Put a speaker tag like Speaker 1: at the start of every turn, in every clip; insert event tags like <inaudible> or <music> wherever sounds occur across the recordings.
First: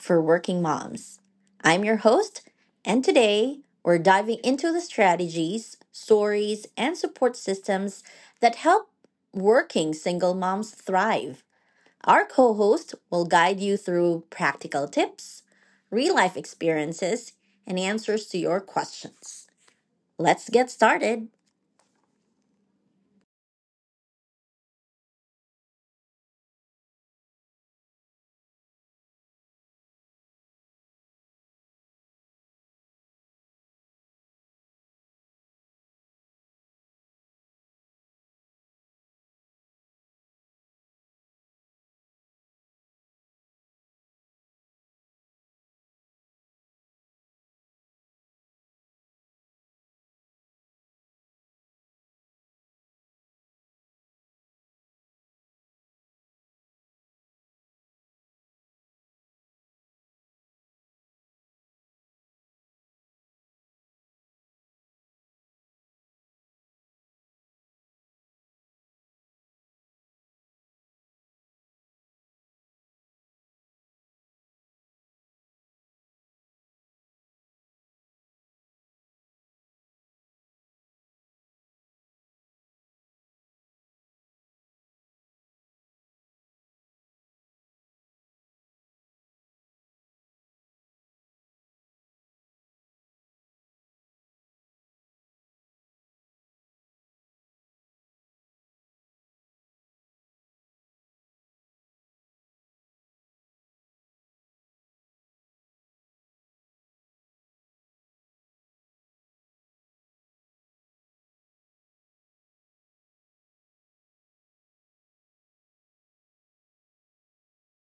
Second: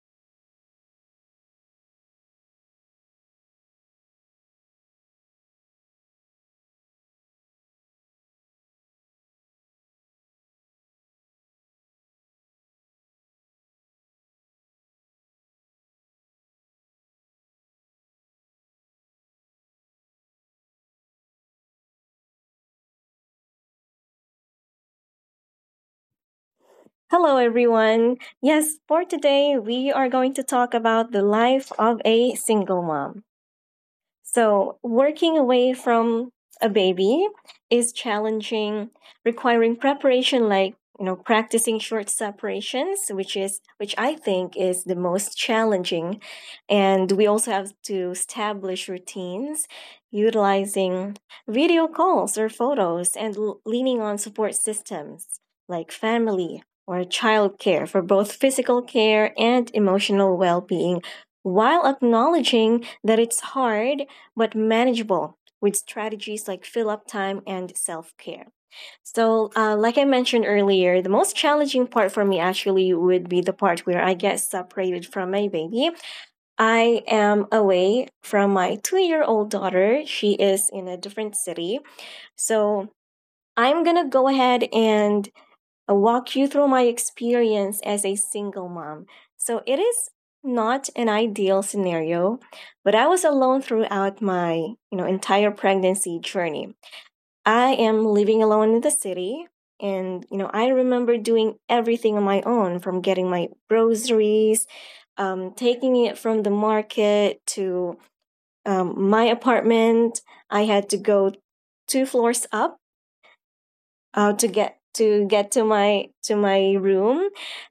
Speaker 1: for working moms. I'm your host, and today we're diving into the strategies, stories, and support systems that help working single moms thrive. Our co host will guide you through practical tips, real life experiences, and answers to your questions. Let's get started.
Speaker 2: Hello, everyone. Yes, for today, we are going to talk about the life of a single mom. So, working away from a baby is challenging, requiring preparation like, you know, practicing short separations, which I think is the most challenging. And we also have to establish routines utilizing video calls or photos and leaning on support systems like family or childcare for both physical care and emotional well-being, while acknowledging that it's hard but manageable with strategies like fill up time and self care. So, like I mentioned earlier, the most challenging part for me actually would be the part where I get separated from my baby. I am away from my 2-year-old old daughter, she is in a different city. So, I'm gonna go ahead and walk you through my experience as a single mom. So it is not an ideal scenario, but I was alone throughout my, you know, entire pregnancy journey. I am living alone in the city, and you know, I remember doing everything on my own, from getting my groceries, taking it from the market to my apartment. I had to go two floors up to get to my room,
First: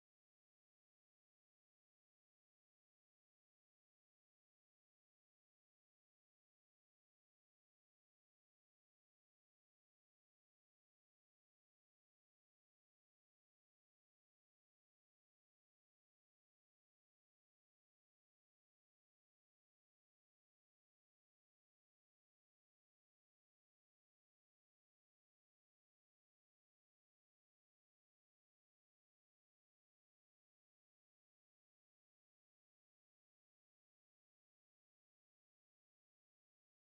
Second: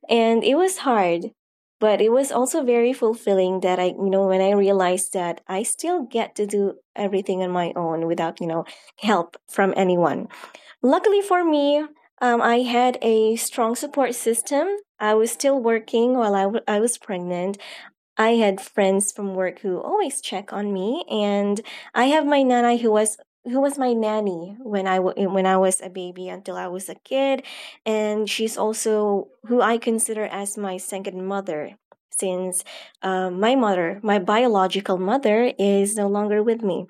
Speaker 2: and it was hard, but it was also very fulfilling that I, you know, when I realized that I still get to do everything on my own without, you know, help from anyone. Luckily for me, I had a strong support system. I was still working while I was pregnant. I had friends from work who always check on me, and I have my nanai who was, who was my nanny when when I was a baby until I was a kid, and she's also who I consider as my second mother, since my mother, my biological mother, is no longer with me.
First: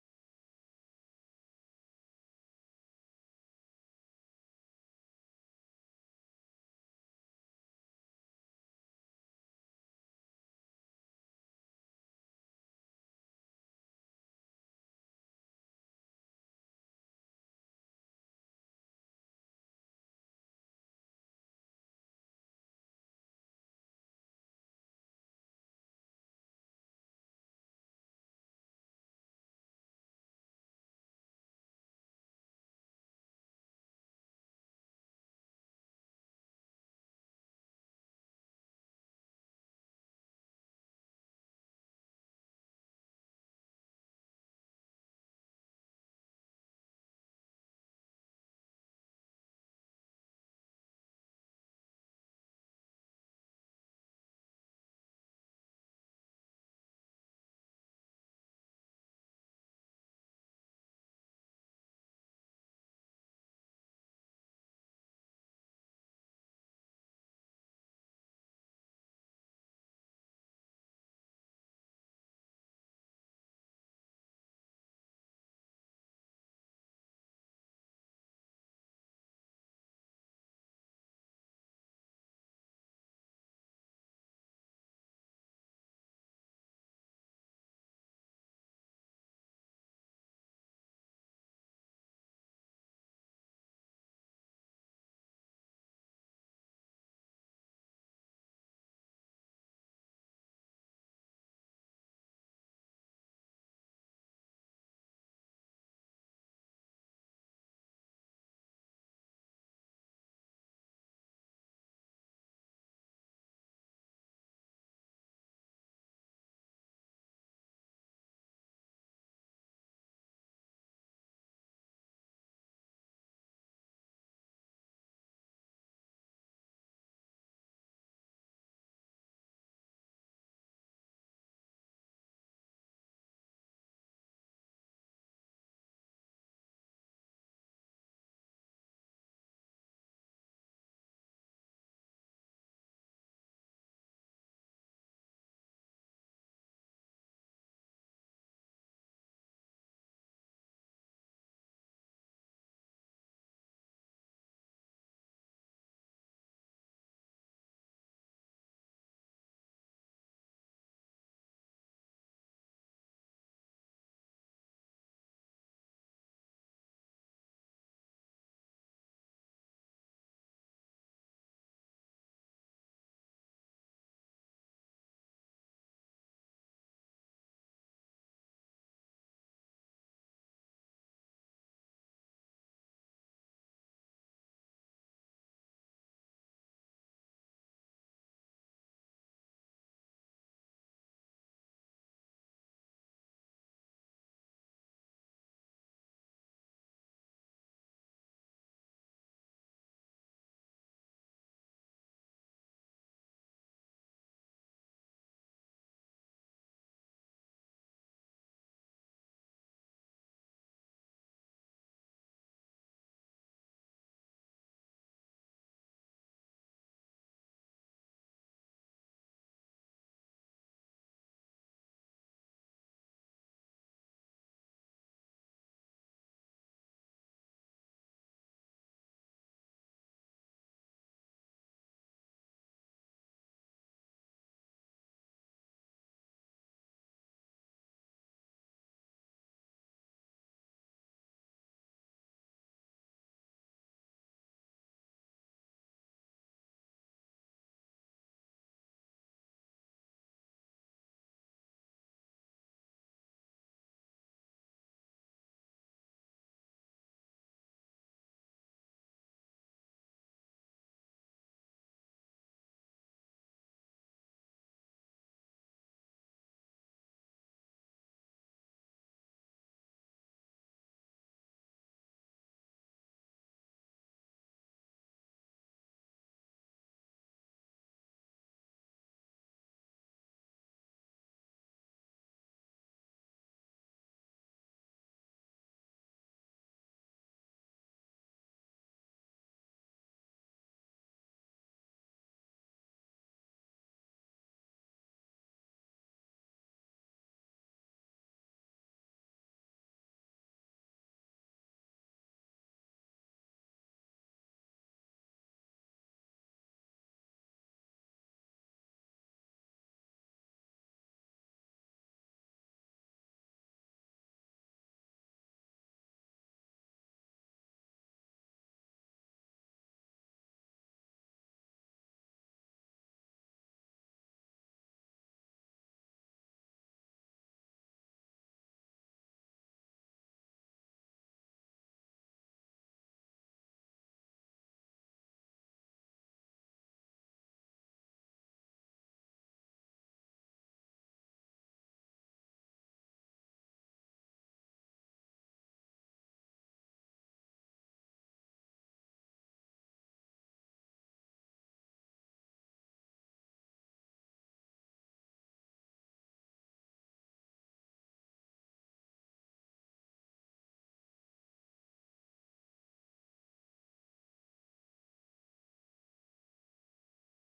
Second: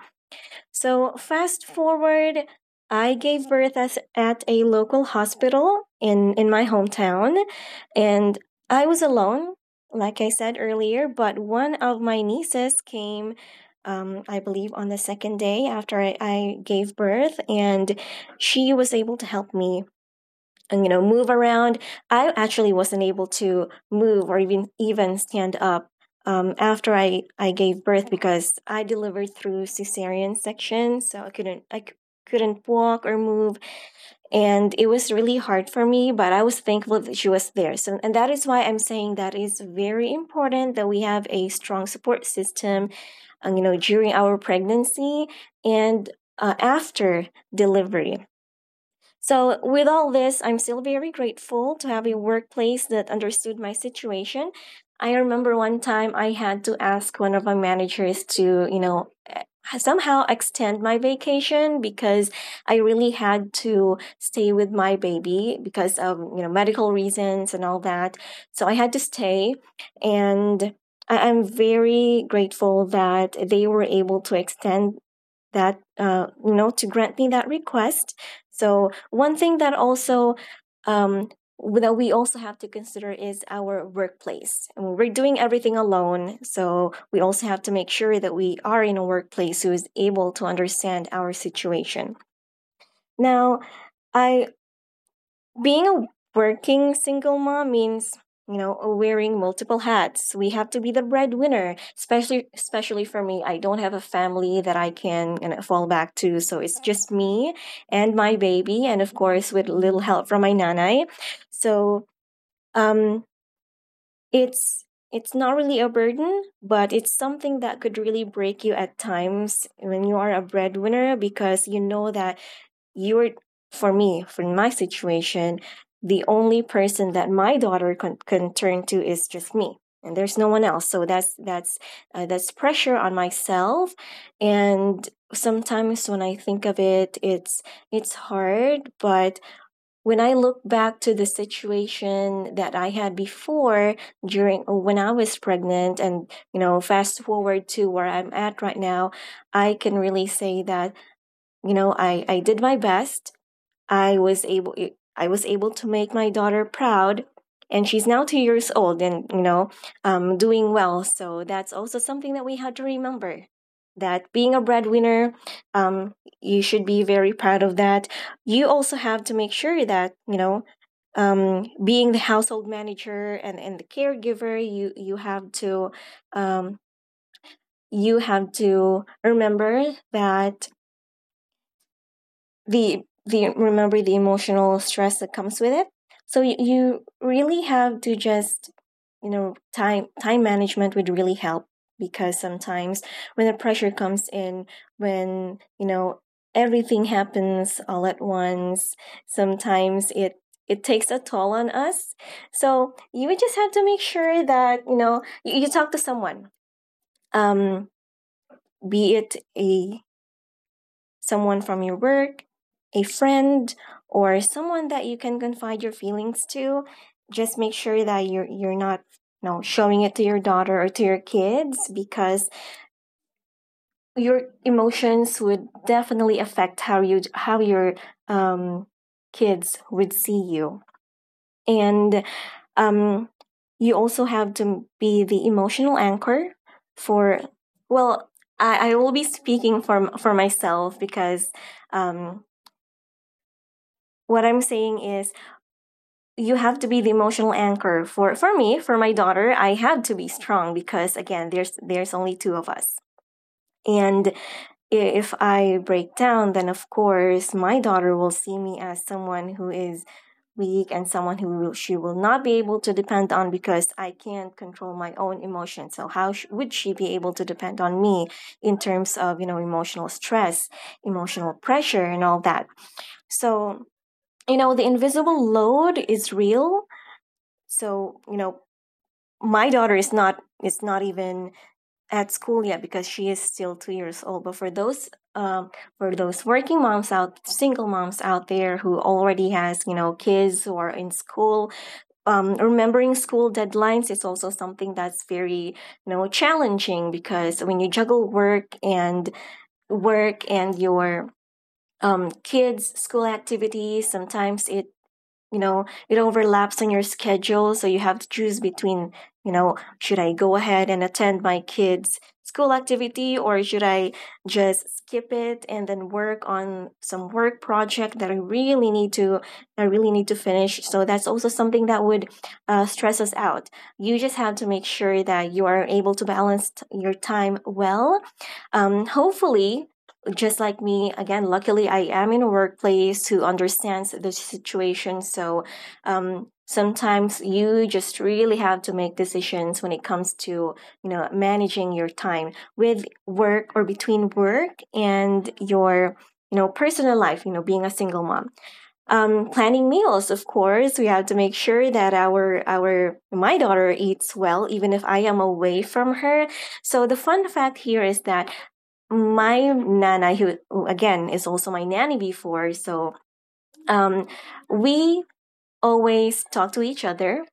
Speaker 2: So, fast forward, I gave birth as, at a local hospital in my hometown, and I was alone, like I said earlier, but one of my nieces came. I believe on the second day after I gave birth, and she was able to help me and, you know, move around. I actually wasn't able to move or even stand up after I gave birth, because I delivered through cesarean section, so I couldn't I c- couldn't walk or move. And it was really hard for me, but I was thankful that she was there. So, and that is why I'm saying that it's very important that we have a strong support system, you know, during our pregnancy and after delivery. So, with all this, I'm still very grateful to have a workplace that understood my situation. I remember one time I had to ask one of my managers to, you know, somehow extend my vacation because I really had to stay with my baby because of, you know, medical reasons and all that. So, I had to stay, and I'm very grateful that they were able to extend that, you know, to grant me that request. So one thing that also, um, that we also have to consider is our workplace, and we're doing everything alone, so we also have to make sure that we are in a workplace who is able to understand our situation. Now, I, being a working single mom means, you know, wearing multiple hats. We have to be the breadwinner, especially for me. I don't have a family that I can, you know, fall back to, so it's just me and my baby, and of course with little help from my nanai. So, um it's it's not really a burden, but it's something that could really break you at times when you are a breadwinner, because you know that you are, for me, for my situation, the only person that my daughter can turn to is just me, and there's no one else. So that's that's pressure on myself. And sometimes when I think of it, it's hard, but when I look back to the situation that I had before, during when I was pregnant, and you know, fast forward to where I'm at right now, I can really say that, you know, I did my best. I was able, I was able to make my daughter proud, and she's now 2 years old, and you know, doing well. So that's also something that we had to remember, that being a breadwinner, um you should be very proud of that. You also have to make sure that, you know, being the household manager and the caregiver, you have to, um, you have to remember that the the remember the emotional stress that comes with it. So you really have to just, you know, time management would really help, because sometimes when the pressure comes in, when, you know, everything happens all at once, sometimes it, it takes a toll on us. So you would just have to make sure that, you know, you talk to someone, um be it a someone from your work, a friend, or someone that you can confide your feelings to. Just make sure that you're not, you know, showing it to your daughter or to your kids, because your emotions would definitely affect how your, um, kids would see you. And um, you also have to be the emotional anchor for, well, I will be speaking for myself because, um, what I'm saying is you have to be the emotional anchor for me, for my daughter. I had to be strong because, again, there's only two of us. And if I break down, then of course my daughter will see me as someone who is weak, and someone who will, she will not be able to depend on, because I can't control my own emotions. So how would she be able to depend on me in terms of, you know, emotional stress, emotional pressure and all that? So, you know, the invisible load is real. So, you know, my daughter is not even at school yet, because she is still 2 years old. But for those, um, for those working moms out single moms out there who already has, you know, kids who are in school, remembering school deadlines is also something that's very, you know, challenging, because when you juggle work and your, kids school activities, sometimes it, you know, it overlaps on your schedule. So you have to choose between, you know, should I go ahead and attend my kids school activity, or should I just skip it and then work on some work project that I really need to finish. So that's also something that would stress us out. You just have to make sure that you are able to balance your time well. Hopefully, just like me, again, luckily I am in a workplace who understands the situation. So, sometimes you just really have to make decisions when it comes to, you know, managing your time with work, or between work and your, you know, personal life, you know, being a single mom. Planning meals, of course we have to make sure that our my daughter eats well even if I am away from her. So the fun fact here is that my nana, who, again, is also my nanny before, so, um we always talk to each other.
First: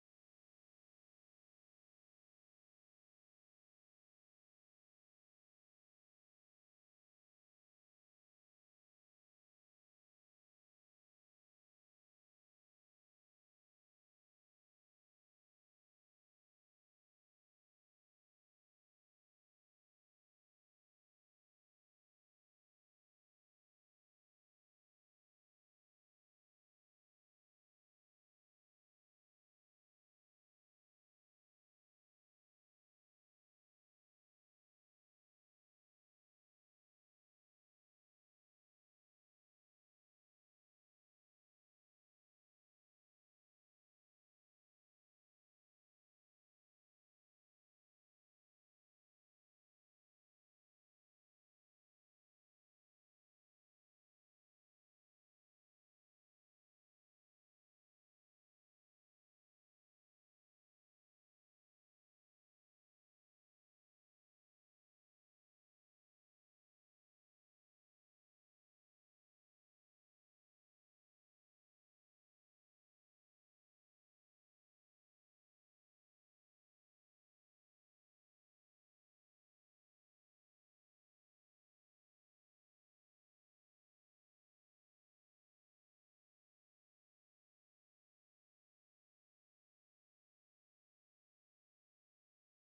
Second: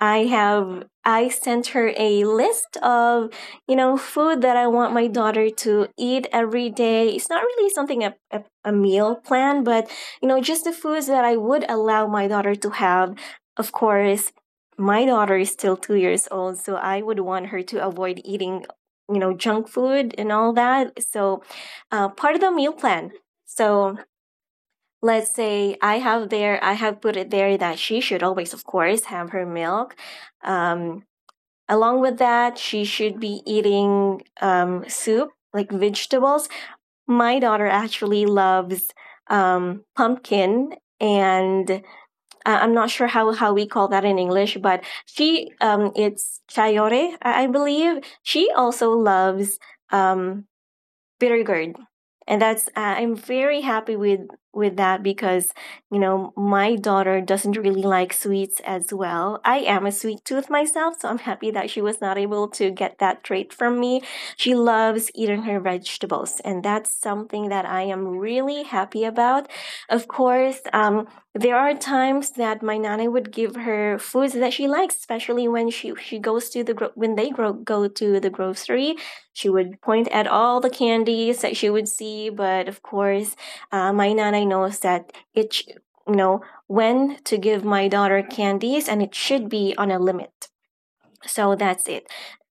Speaker 2: I sent her a list of, you know, food that I want my daughter to eat every day. It's not really something, a meal plan, but, you know, just the foods that I would allow my daughter to have. Of course, my daughter is still 2 years old, so I would want her to avoid eating, you know, junk food and all that. So, part of the meal plan. So let's say I have there, I have put it there that she should always, of course, have her milk. Um, along with that, she should be eating soup, like vegetables. My daughter actually loves pumpkin, and I am not sure how we call that in English, but she it's chayore, I believe. She also loves um, bittergourd. And that's, I'm very happy with that, because, you know, my daughter doesn't really like sweets as well. I am a sweet tooth myself, so I'm happy that she was not able to get that trait from me. She loves eating her vegetables, and that's something that I am really happy about. Of course, there are times that my nana would give her foods that she likes, especially when she goes to when go to the grocery. She would point at all the candies that she would see, but of course, my nanay knows that it, sh- you know, when to give my daughter candies, and it should be on a limit. So that's it.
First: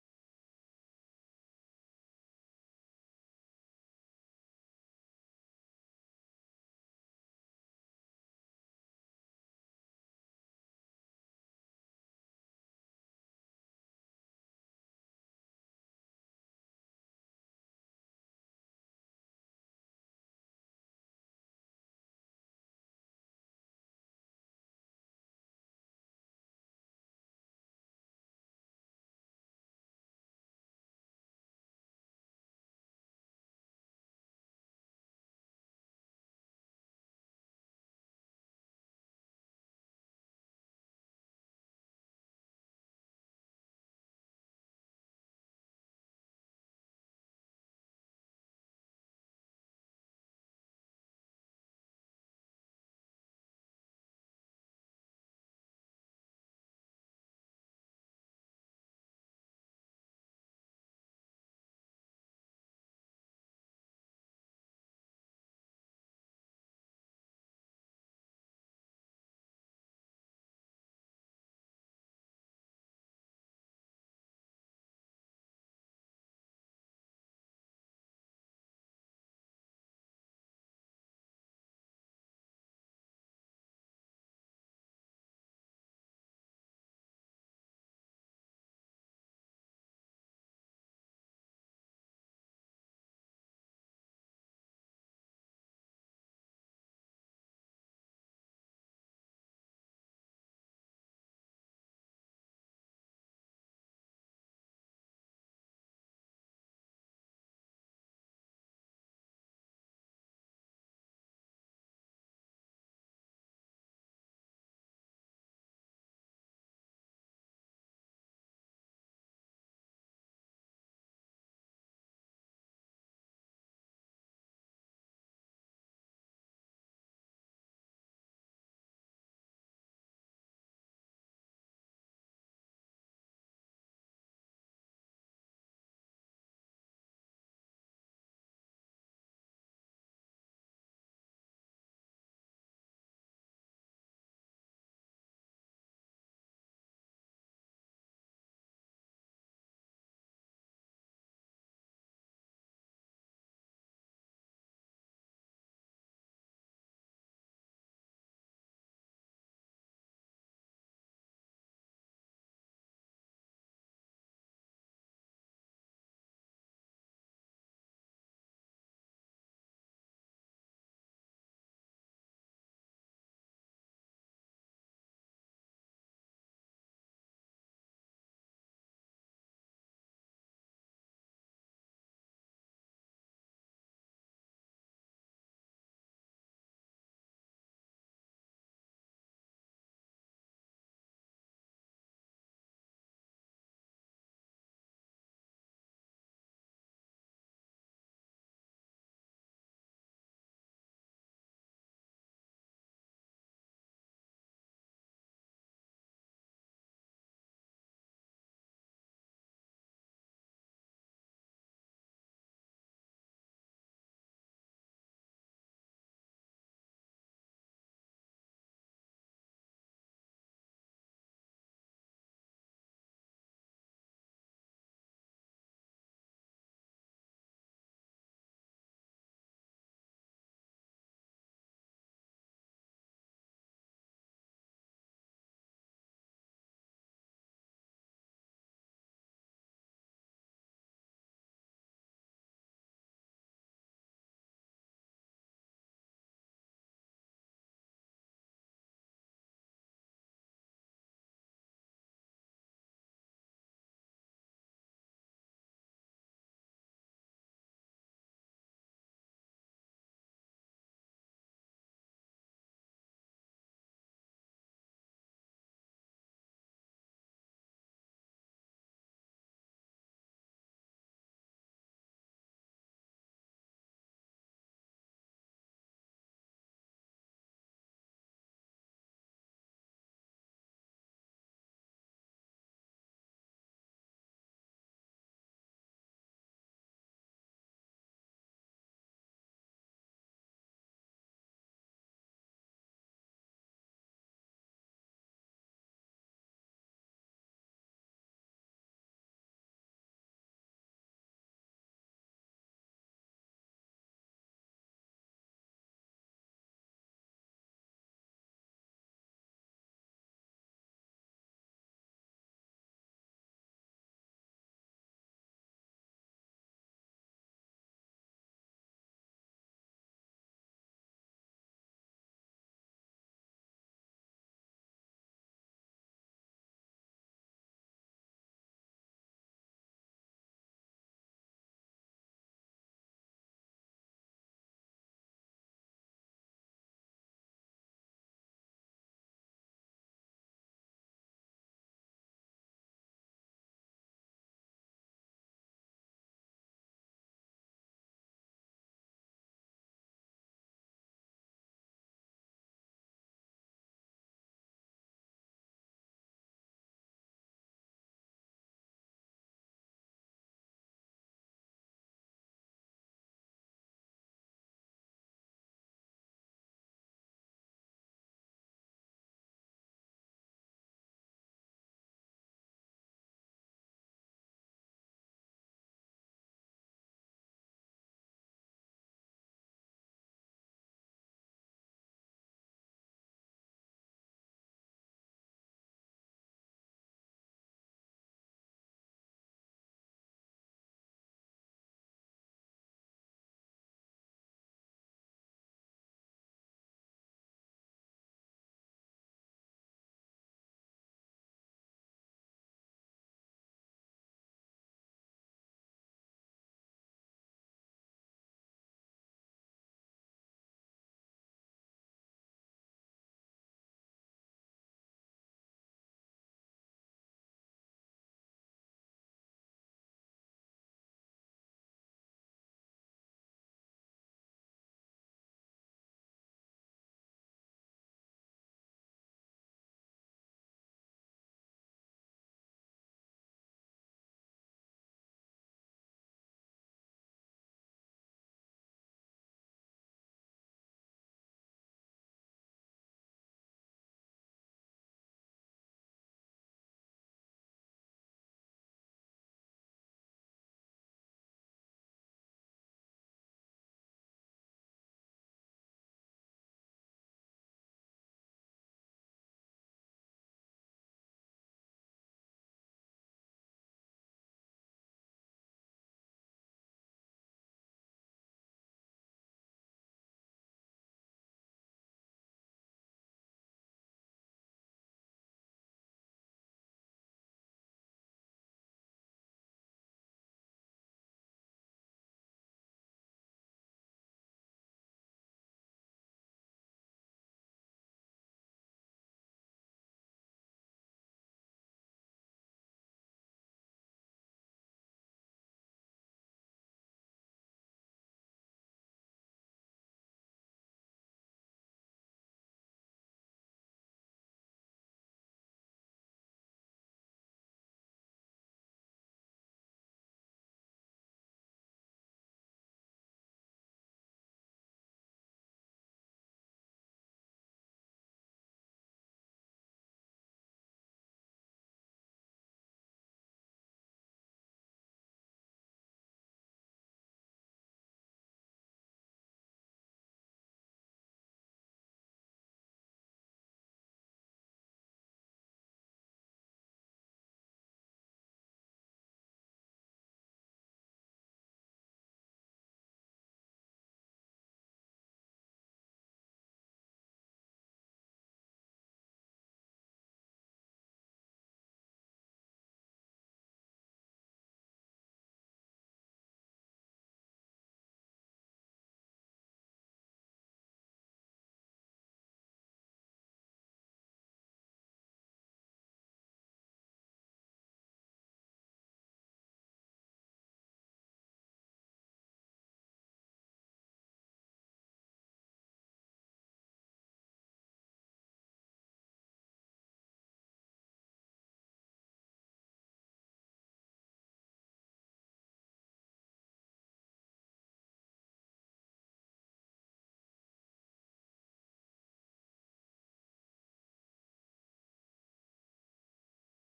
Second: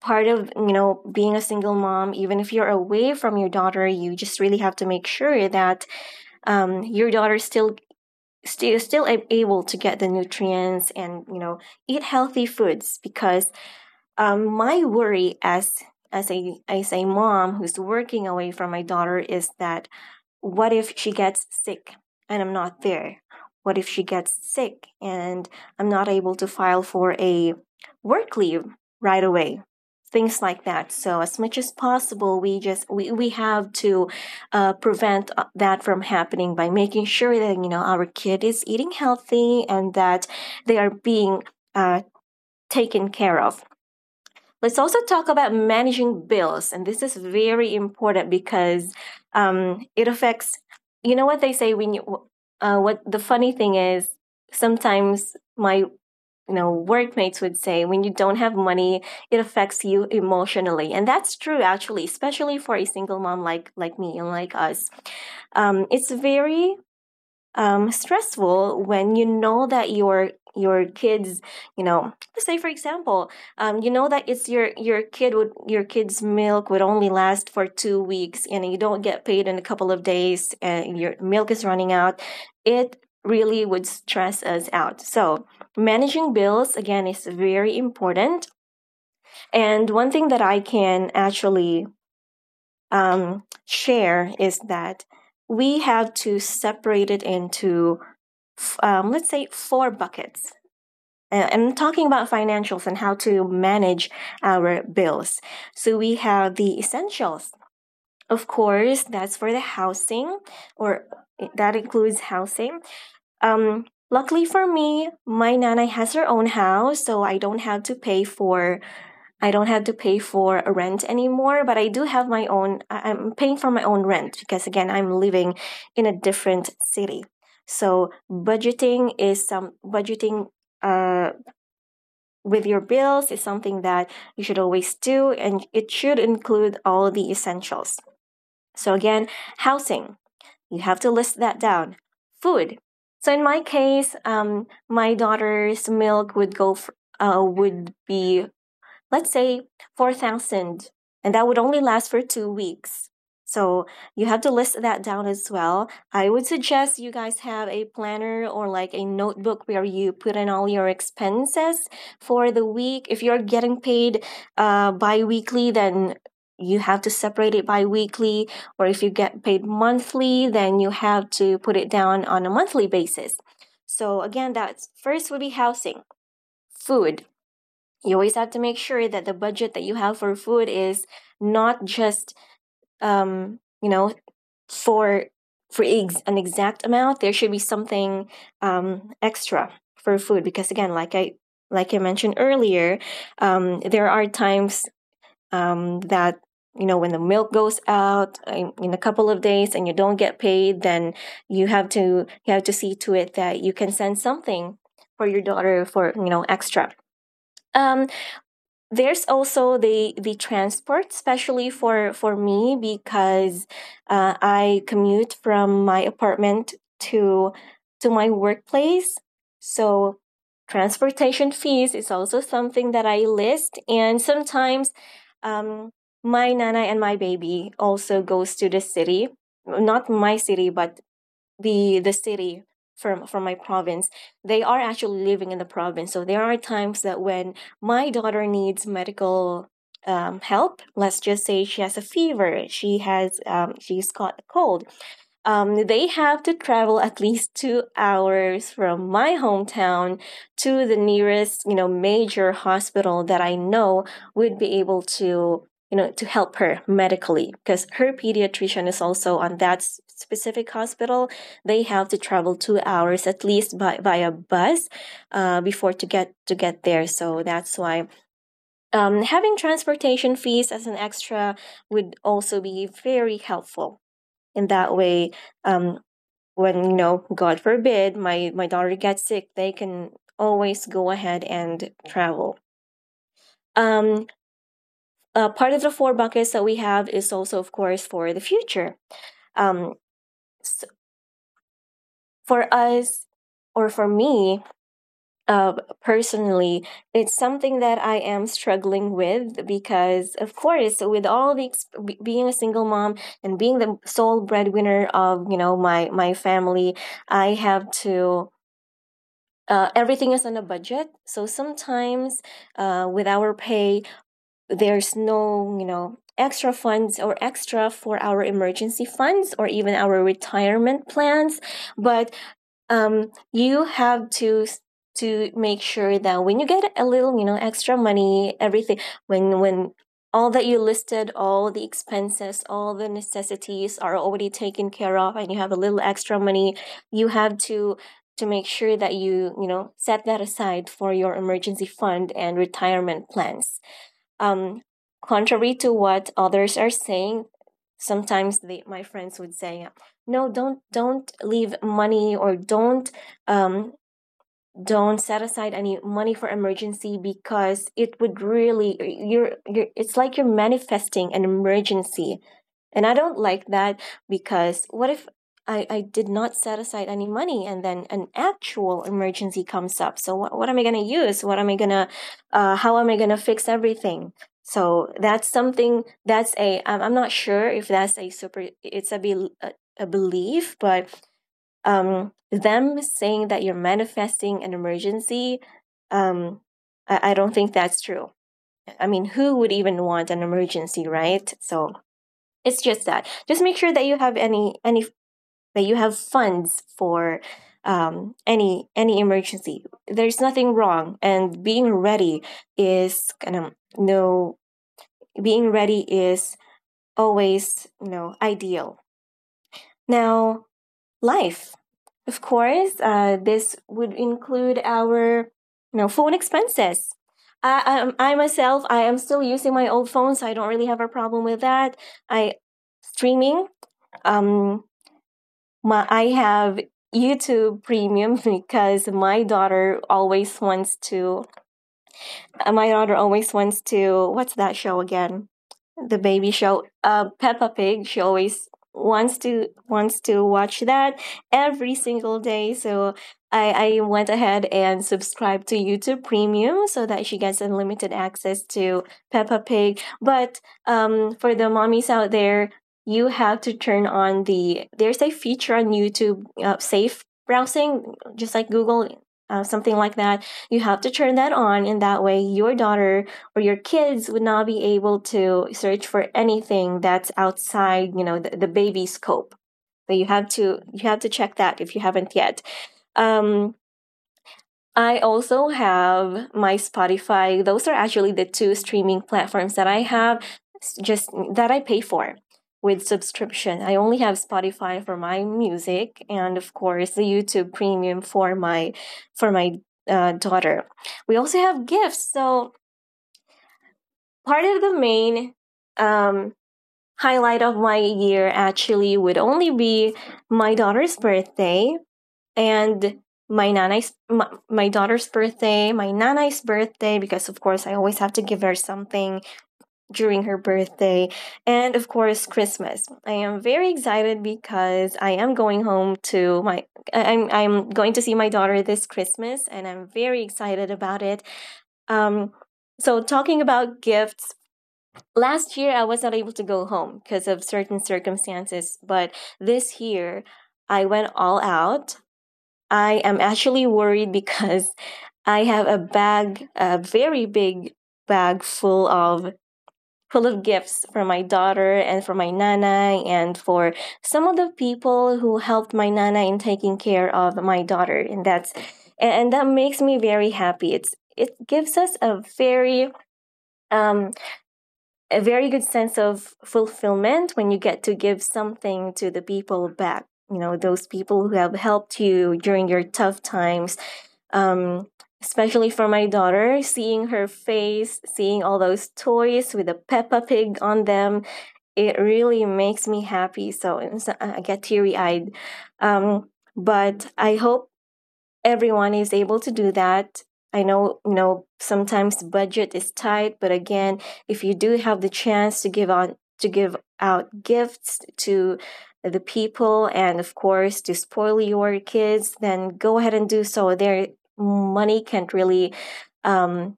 Speaker 2: Part of being a single mom, even if you're away from your daughter, you just really have to make sure that your daughter still able to get the nutrients and eat healthy foods because my worry as as a mom who's working away from my daughter is that what if she gets sick and I'm not there? What if she gets sick and I'm not able to file for a work leave right away? Things like that. So as much as possible, we have to prevent that from happening by making sure that our kid is eating healthy and that they are being uh, taken care of. Let's also talk about managing bills. And this is very important because it affects, what they say when what the funny thing is, sometimes my workmates would say when you don't have money it affects you emotionally, and that's true actually, especially for a single mom like me and like us. Um, it's very stressful when you know that your kids, let's say for example, you know that it's your kid would your kid's milk would only last for 2 weeks and you don't get paid in a couple of days and your milk is running out. It really would stress us out. So managing bills again is very important, and one thing that I can actually share is that we have to separate it into let's say four buckets. I'm talking about financials and how to manage our bills. So we have the essentials. Of course that's for the housing, or that includes housing. um, Luckily for me my nana has her own house so I don't have to pay for a rent anymore, but I do have my own, I- am paying for my own rent because again, I'm living in a different city. So budgeting uh, with your bills is something that you should always do, and it should include all the essentials. So again, housing, you have to list that down. Food. So in my case, my daughter's milk would would be, let's say, 4,000, and that would only last for 2 weeks. So you have to list that down as well. I would suggest you guys have a planner or like a notebook where you put in all your expenses for the week. If you're getting paid bi weekly, then you have to separate it bi weekly. Or if you get paid monthly, then you have to put it down on a monthly basis. So again, that's first would be housing, food. You always have to make sure that the budget that you have for food is not just um you know for an exact amount. There should be something extra for food, because again, like I mentioned earlier, there are times that, when the milk goes out in a couple of days and you don't get paid, then you have to you have to see to it that you can send something for your daughter, for extra. um there's also the transport, especially for me, because I commute from my apartment to to my workplace. So transportation fees is also something that I list, and sometimes um, my nana and my baby also goes to the city, not my city, but the city, from my province. They are actually living in the province, so there are times that when my daughter needs medical help, let's just say she has a fever, she has she's caught a cold. They have to travel at least 2 hours from my hometown to the nearest, major hospital that I know would be able to, to help her medically, because her pediatrician is also on specific hospital. They have to travel 2 hours at least by via bus before to get there. So that's why having transportation fees as an extra would also be very helpful, in that way um, when, god forbid my daughter gets sick, they can always go ahead and travel. um Part of the four buckets that we have is also of course for the future. Um s For us, or for me, uh, personally, it's something that I am struggling with, because of course with all being a single mom and being the sole breadwinner of, my family, I have to, everything is on a budget. So sometimes, with our pay, there's no, extra funds or extra for our emergency funds or even our retirement plans. But you have to to make sure that when you get a little, extra money, everything, when all that you listed, all the expenses, all the necessities are already taken care of, and you have a little extra money, you have to make sure that you know set that aside for your emergency fund and retirement plans. Um, Contrary to what others are saying, sometimes my friends would say, "No, don't leave money, or um, don't set aside any money for emergency, because it would really you're it's like you're manifesting an emergency." And I don't like that, because what if I did not set aside any money and then an actual emergency comes up, so what am I going to use, what am I going to how am I going to fix everything? So that's something that's a I'm not sure if that's a super, it's a, be, a belief, but them saying that you're manifesting an emergency, um, I don't think that's true. I mean, who would even want an emergency, right? So it's just that. Just make sure that you have any that you have funds for any emergency. There's nothing wrong, and being ready is kind of no being ready is always, ideal. Now, life. Of course, this would include our, phone expenses. I myself, I am still using my old phone, so I don't really have a problem with that. I streaming. Um, I have YouTube Premium <laughs> because my daughter always wants to my daughter always wants to, what's that show again? The baby show, Peppa Pig. She always wants to watch that every single day. So I went ahead and subscribed to YouTube Premium so that she gets unlimited access to Peppa Pig. But for the mommies out there, you have to turn on the there's a feature on YouTube, safe browsing, just like Google, something like that. You have to turn that on, and that way your daughter or your kids would not be able to search for anything that's outside, the baby scope. So you have to check that if you haven't yet. um, I also have my Spotify. Those are actually the two streaming platforms that I have, just that I pay for with subscription. I only have Spotify for my music, and of course the YouTube Premium for my for my daughter. We also have gifts. So part of the main um highlight of my year actually would only be my daughter's birthday and my daughter's birthday, my nana's birthday, because of course I always have to give her something during her birthday. And of course Christmas, I am very excited because I am going home to my I'm going to see my daughter this Christmas and I'm very excited about it. um so talking about gifts, last year I was not able to go home because of certain circumstances, but this year I went all out. I am actually worried because <laughs> I have a bag, a very big bag full of gifts for my daughter and for my nana and for some of the people who helped my nana in taking care of my daughter. And that's and that makes me very happy. It's it gives us um a very good sense of fulfillment when you get to give something to the people back, you know, those people who have helped you during your tough times. um, Especially for my daughter, seeing her face, seeing all those toys with a Peppa Pig on them, it really makes me happy. So, I get teary-eyed. um, but I hope everyone is able to do that. I know, sometimes budget is tight, but again, if you do have the chance to give out gifts to the people and of course to spoil your kids, then go ahead and do so. Their money can't really um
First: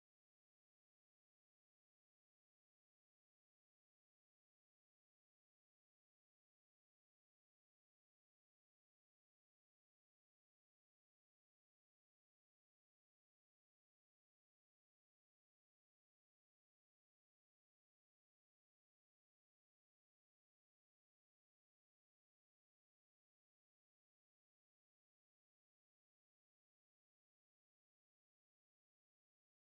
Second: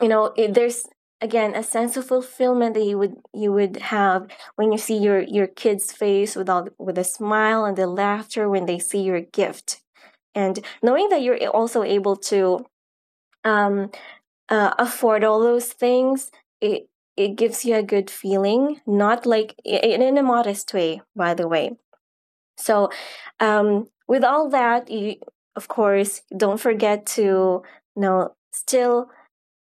Speaker 2: there's again a sense of fulfillment that you would have when you see your kids face with all with a smile and the laughter when they see your gift. And knowing that you're also able to um, afford all those things, it it gives you a good feeling, not like in a modest way, by the way. So with all that, you of course don't forget to, still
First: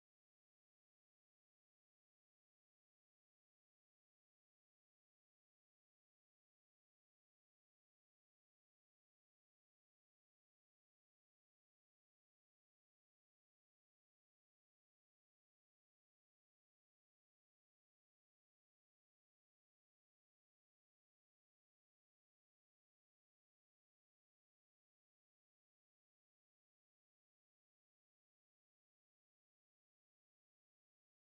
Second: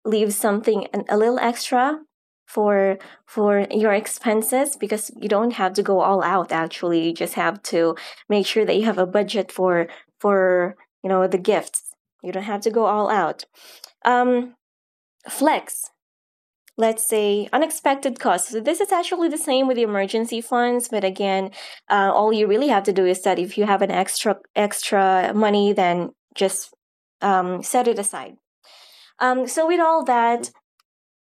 Speaker 2: leave something a little extra for your expenses, because you don't have to go all out actually. You just have to make sure that you have a budget for for you know, the gifts. You don't have to go all out. um Flex, let's say unexpected costs. So this is actually the same with the emergency funds, but again, all you really have to do is that if you have an extra money, then just set it aside. So with all that,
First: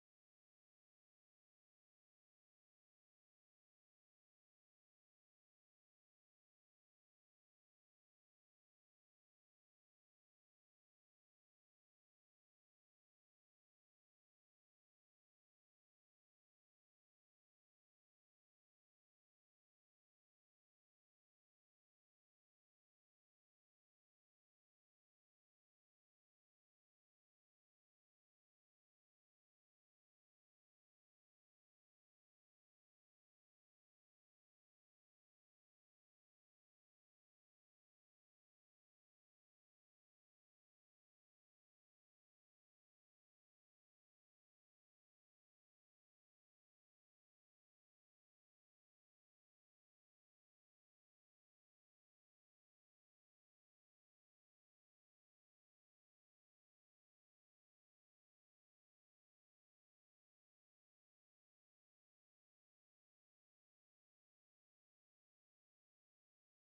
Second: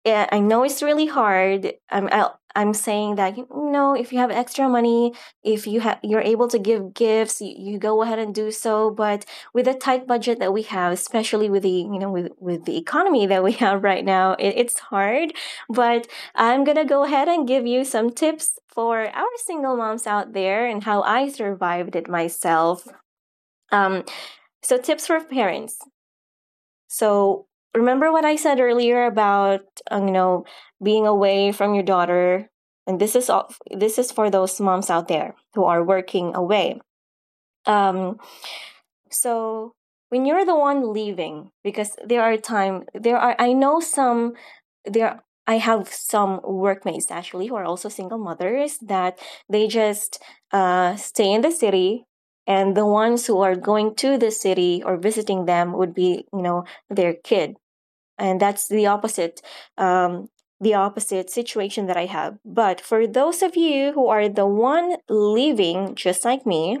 Speaker 2: yeah, I know it's really hard. I'm saying that, you know, if you have extra money, if you have you're able to give gifts, you go ahead and do so. But with the tight budget that we have, especially with the, you know, with the economy <laughs> that we have right now, it's hard. But I'm gonna go ahead and give you some tips for our single moms out there and how I survived it myself. Um, so tips for parents. So remember what I said earlier about, um, you know being away from your daughter. And this is for those moms out there who are working away. Um, so when you're the one leaving, because there are, I know some there I have some workmates actually who are also single mothers that they just stay in the city, and the ones who are going to the city or visiting them would be, you know, their kid, and that's the opposite. um, the opposite situation that I have. But for those of you who are the one leaving just like me,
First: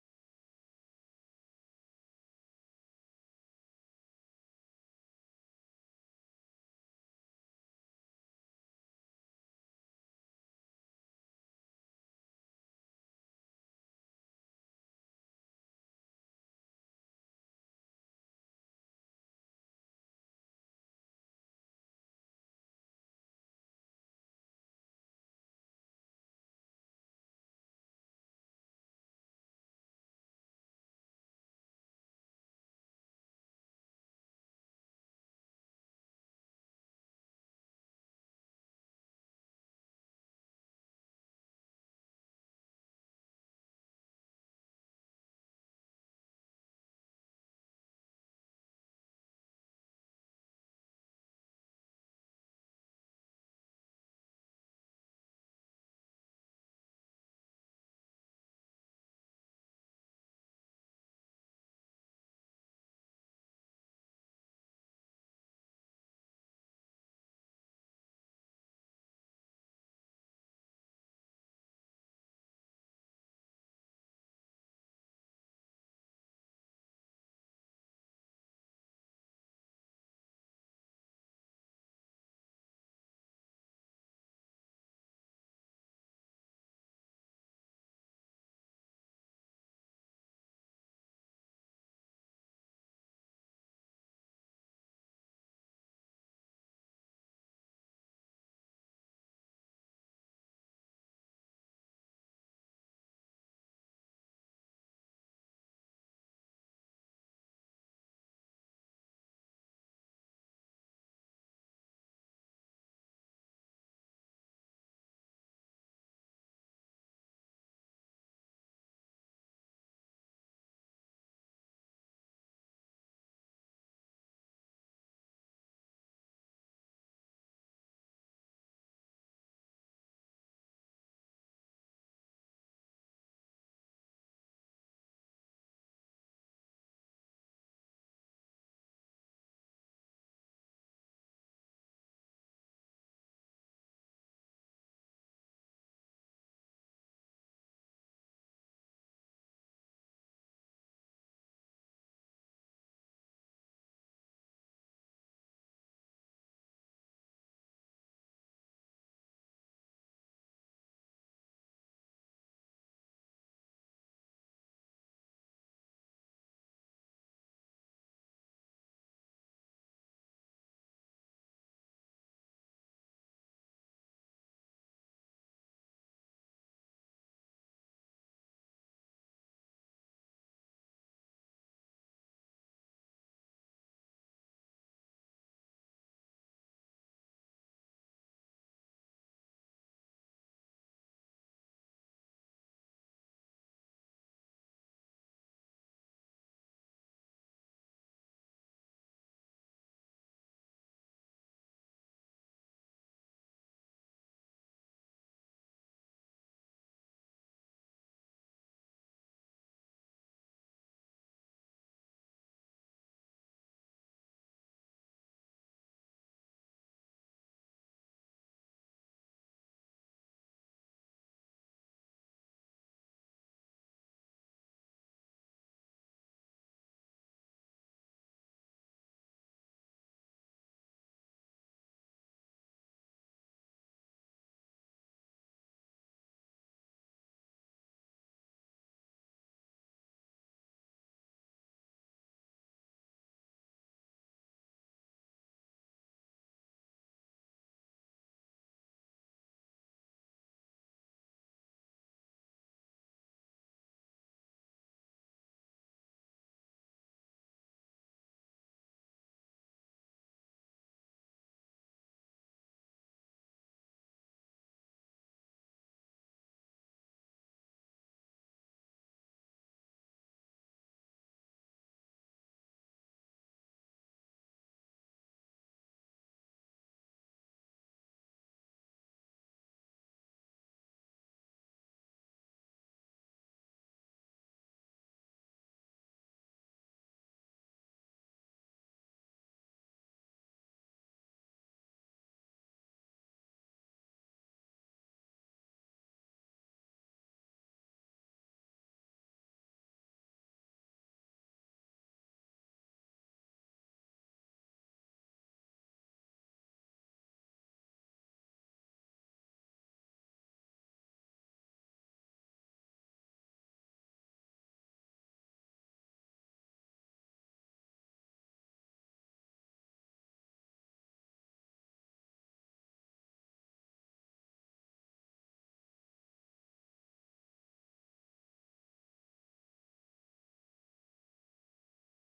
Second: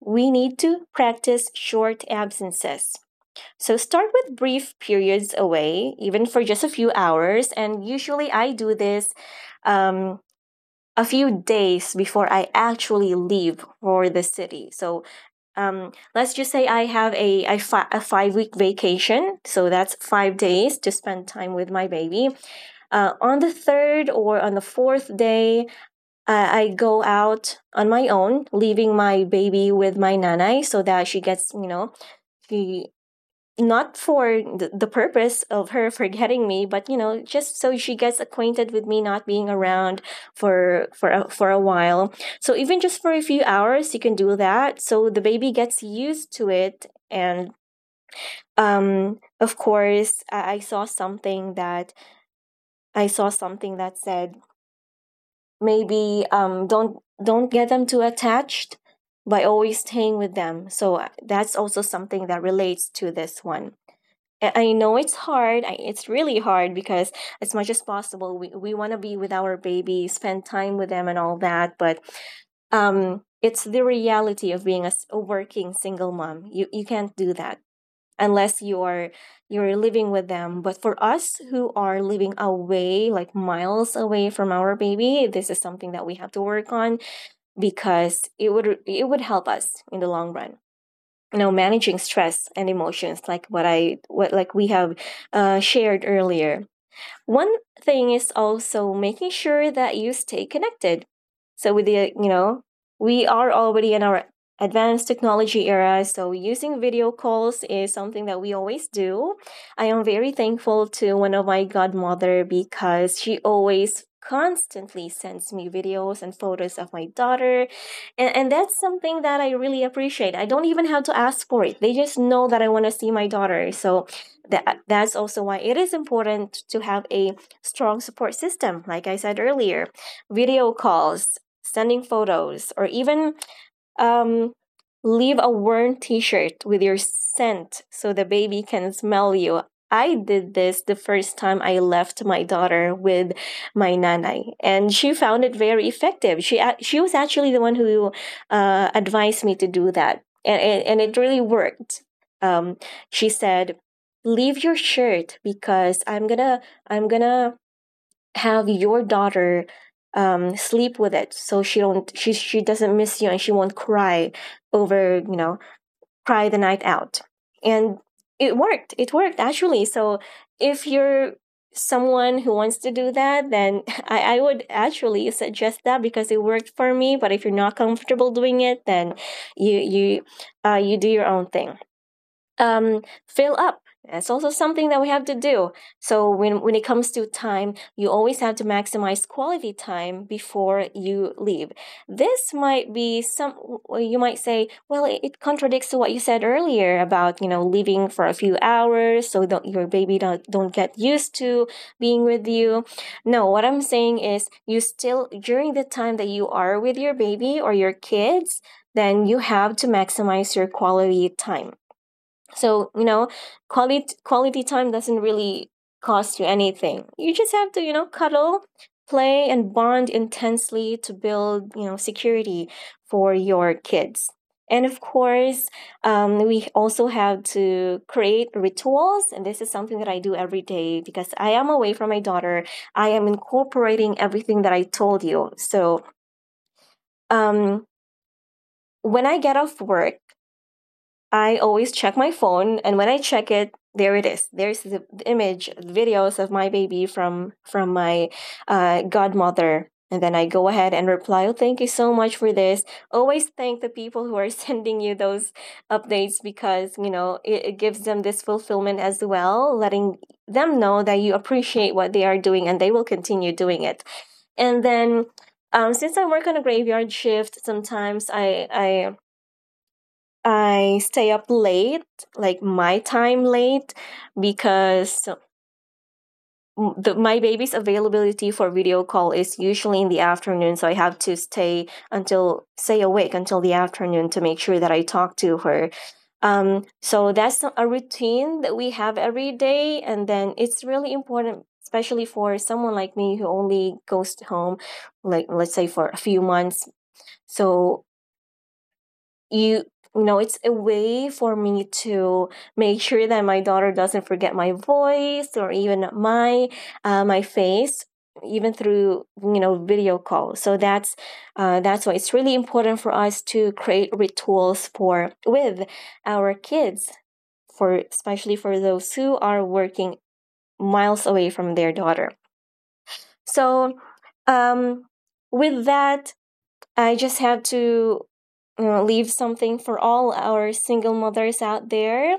Speaker 2: we need to practice short absences. So start with brief periods away, even for just a few hours. And usually I do this um, a few days before I actually leave for the city. So let's just say I have a 5 week vacation. So that's 5 days to spend time with my baby. On the third or on the fourth day, I go out on my own, leaving my baby with my nanai so that she gets, you know, she not for the purpose of her forgetting me, but you know, just so she gets acquainted with me not being around for for a while. So even just for a few hours you can do that, so the baby gets used to it. And of course I saw something that said maybe, don't get them too attached by always staying with them. So that's also something that relates to this one. I know it's hard. It's really hard because as much as possible, we want to be with our baby, spend time with them and all that. But it's the reality of being a working single mom. You can't do that unless you're living with them. But for us who are living away, like miles away from our baby, this is something that we have to work on, because it would help us in the long run, you know, managing stress and emotions, like what I what like we have shared earlier. One thing is also making sure that you stay connected. So with the, you know, we are already in our advanced technology era, so using video calls is something that we always do. I am very thankful to one of my godmother because she always constantly sends me videos and photos of my daughter. And that's something that I really appreciate. I don't even have to ask for it. They just know that I want to see my daughter. So that's also why it is important to have a strong support system, like I said earlier. Video calls, sending photos, or even um, leave a worn t-shirt with your scent so the baby can smell you. I did this the first time I left my daughter with my nanai and she found it very effective. She was actually the one who advised me to do that, and it really worked. um, she said leave your shirt because I'm gonna have your daughter sleep with it so she doesn't miss you and she won't cry over, you know, cry the night out. And it worked. It worked actually. So if you're someone who wants to do that, then <laughs> I would actually suggest that because it worked for me. But if you're not comfortable doing it, then you you do your own thing. um, Fill up. That's also something that we have to do. So when it comes to time, you always have to maximize quality time before you leave. This might be some, well, you might say, well, it contradicts to what you said earlier about, you know, leaving for a few hours, so don't your baby don't get used to being with you. No, what I'm saying is, you still, during the time that you are with your baby or your kids, then you have to maximize your quality time. So, you know, quality time doesn't really cost you anything. You just have to, you know, cuddle, play and bond intensely to build, you know, security for your kids. And of course, we also have to create rituals. And this is something that I do every day because I am away from my daughter. I am incorporating everything that I told you. So, um, when I get off work, I always check my phone, and when I check it, there it is. There's the image, videos of my baby from my godmother, and then I go ahead and reply, "Oh, thank you so much for this." Always thank the people who are <laughs> sending you those updates, because you know, it gives them this fulfillment as well, letting them know that you appreciate what they are doing and they will continue doing it. And then since I work on a graveyard shift, sometimes I stay up late, like my time late, because my baby's availability for video call is usually in the afternoon. So I have to stay awake until the afternoon to make sure that I talk to her. So that's a routine that we have every day. And then it's really important, especially for someone like me who only goes home, like, let's say, for a few months. So you you know, it's a way for me to make sure that my daughter doesn't forget my voice or even my my face, even through, you know, video call. So that's why it's really important for us to create rituals for with our kids, for especially for those who are working miles away from their daughter. So um with that, I just had to leave something for all our single mothers out there.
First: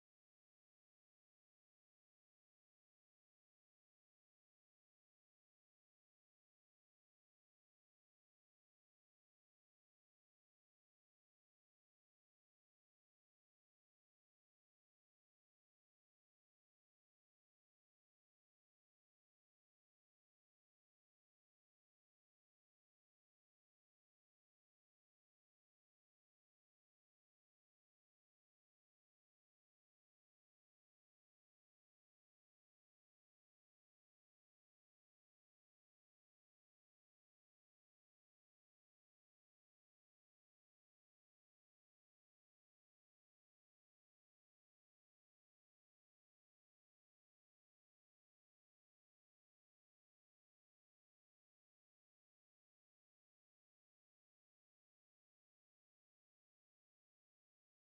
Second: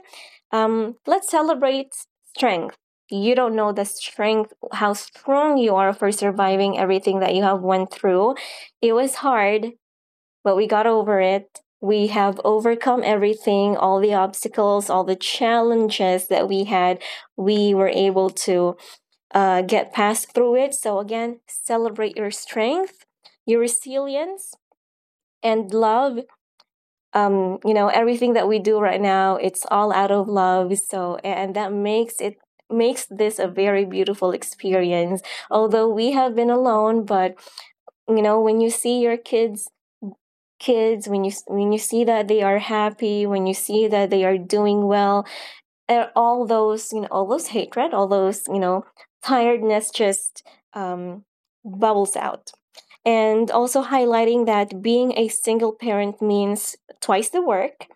Speaker 2: Let's celebrate strength. You don't know the strength, how strong you are for surviving everything that you have went through. It was hard, but we got over it. We have overcome everything, all the obstacles, all the challenges that we had. We were able to get past through it. So again, celebrate your strength, your resilience, and love. You know, everything that we do right now, it's all out of love. So and that makes this a very beautiful experience. Although we have been alone, but you know, when you see your kids, when you see that they are happy, when you see that they are doing well, and all those, you know, all those hatred, all those, you know, tiredness just um bubbles out. And also highlighting that being a single parent means twice the work,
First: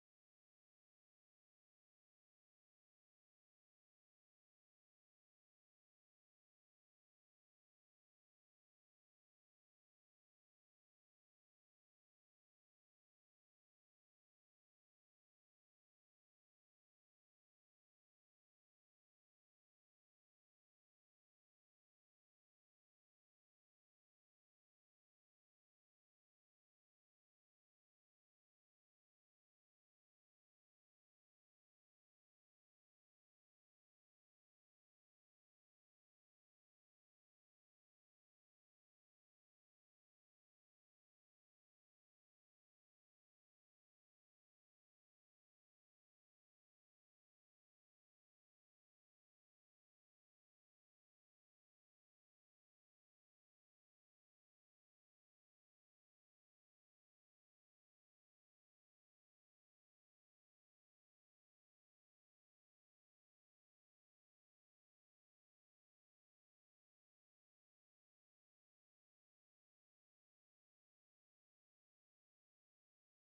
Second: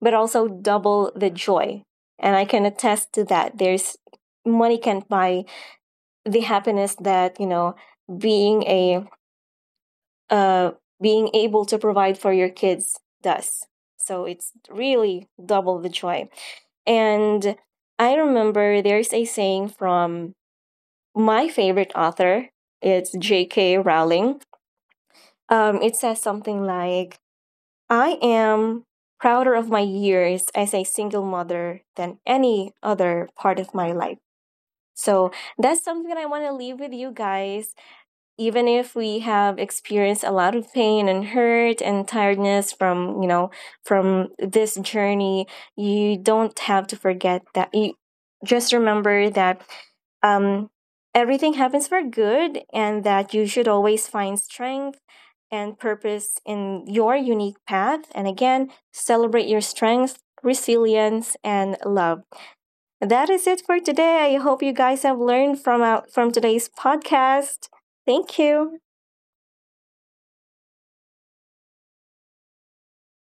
Speaker 2: but also double the joy. And I can attest to that. There's money can't buy the happiness that, you know, being a uh, being able to provide for your kids does. So it's really double the joy. And I remember there's a saying from my favorite author. It's J.K. Rowling. It says something like I am prouder of my years as a single mother than any other part of my life. So that's something that I want to leave with you guys, even if we have experienced a lot of pain and hurt and tiredness from, you know, from this journey. You don't have to forget that. You Just remember that, um, everything happens for good, and that you should always find strength and purpose in your unique path. And again, celebrate your strengths, resilience and love. That is it for today. I hope you guys have learned from out from today's podcast. Thank you.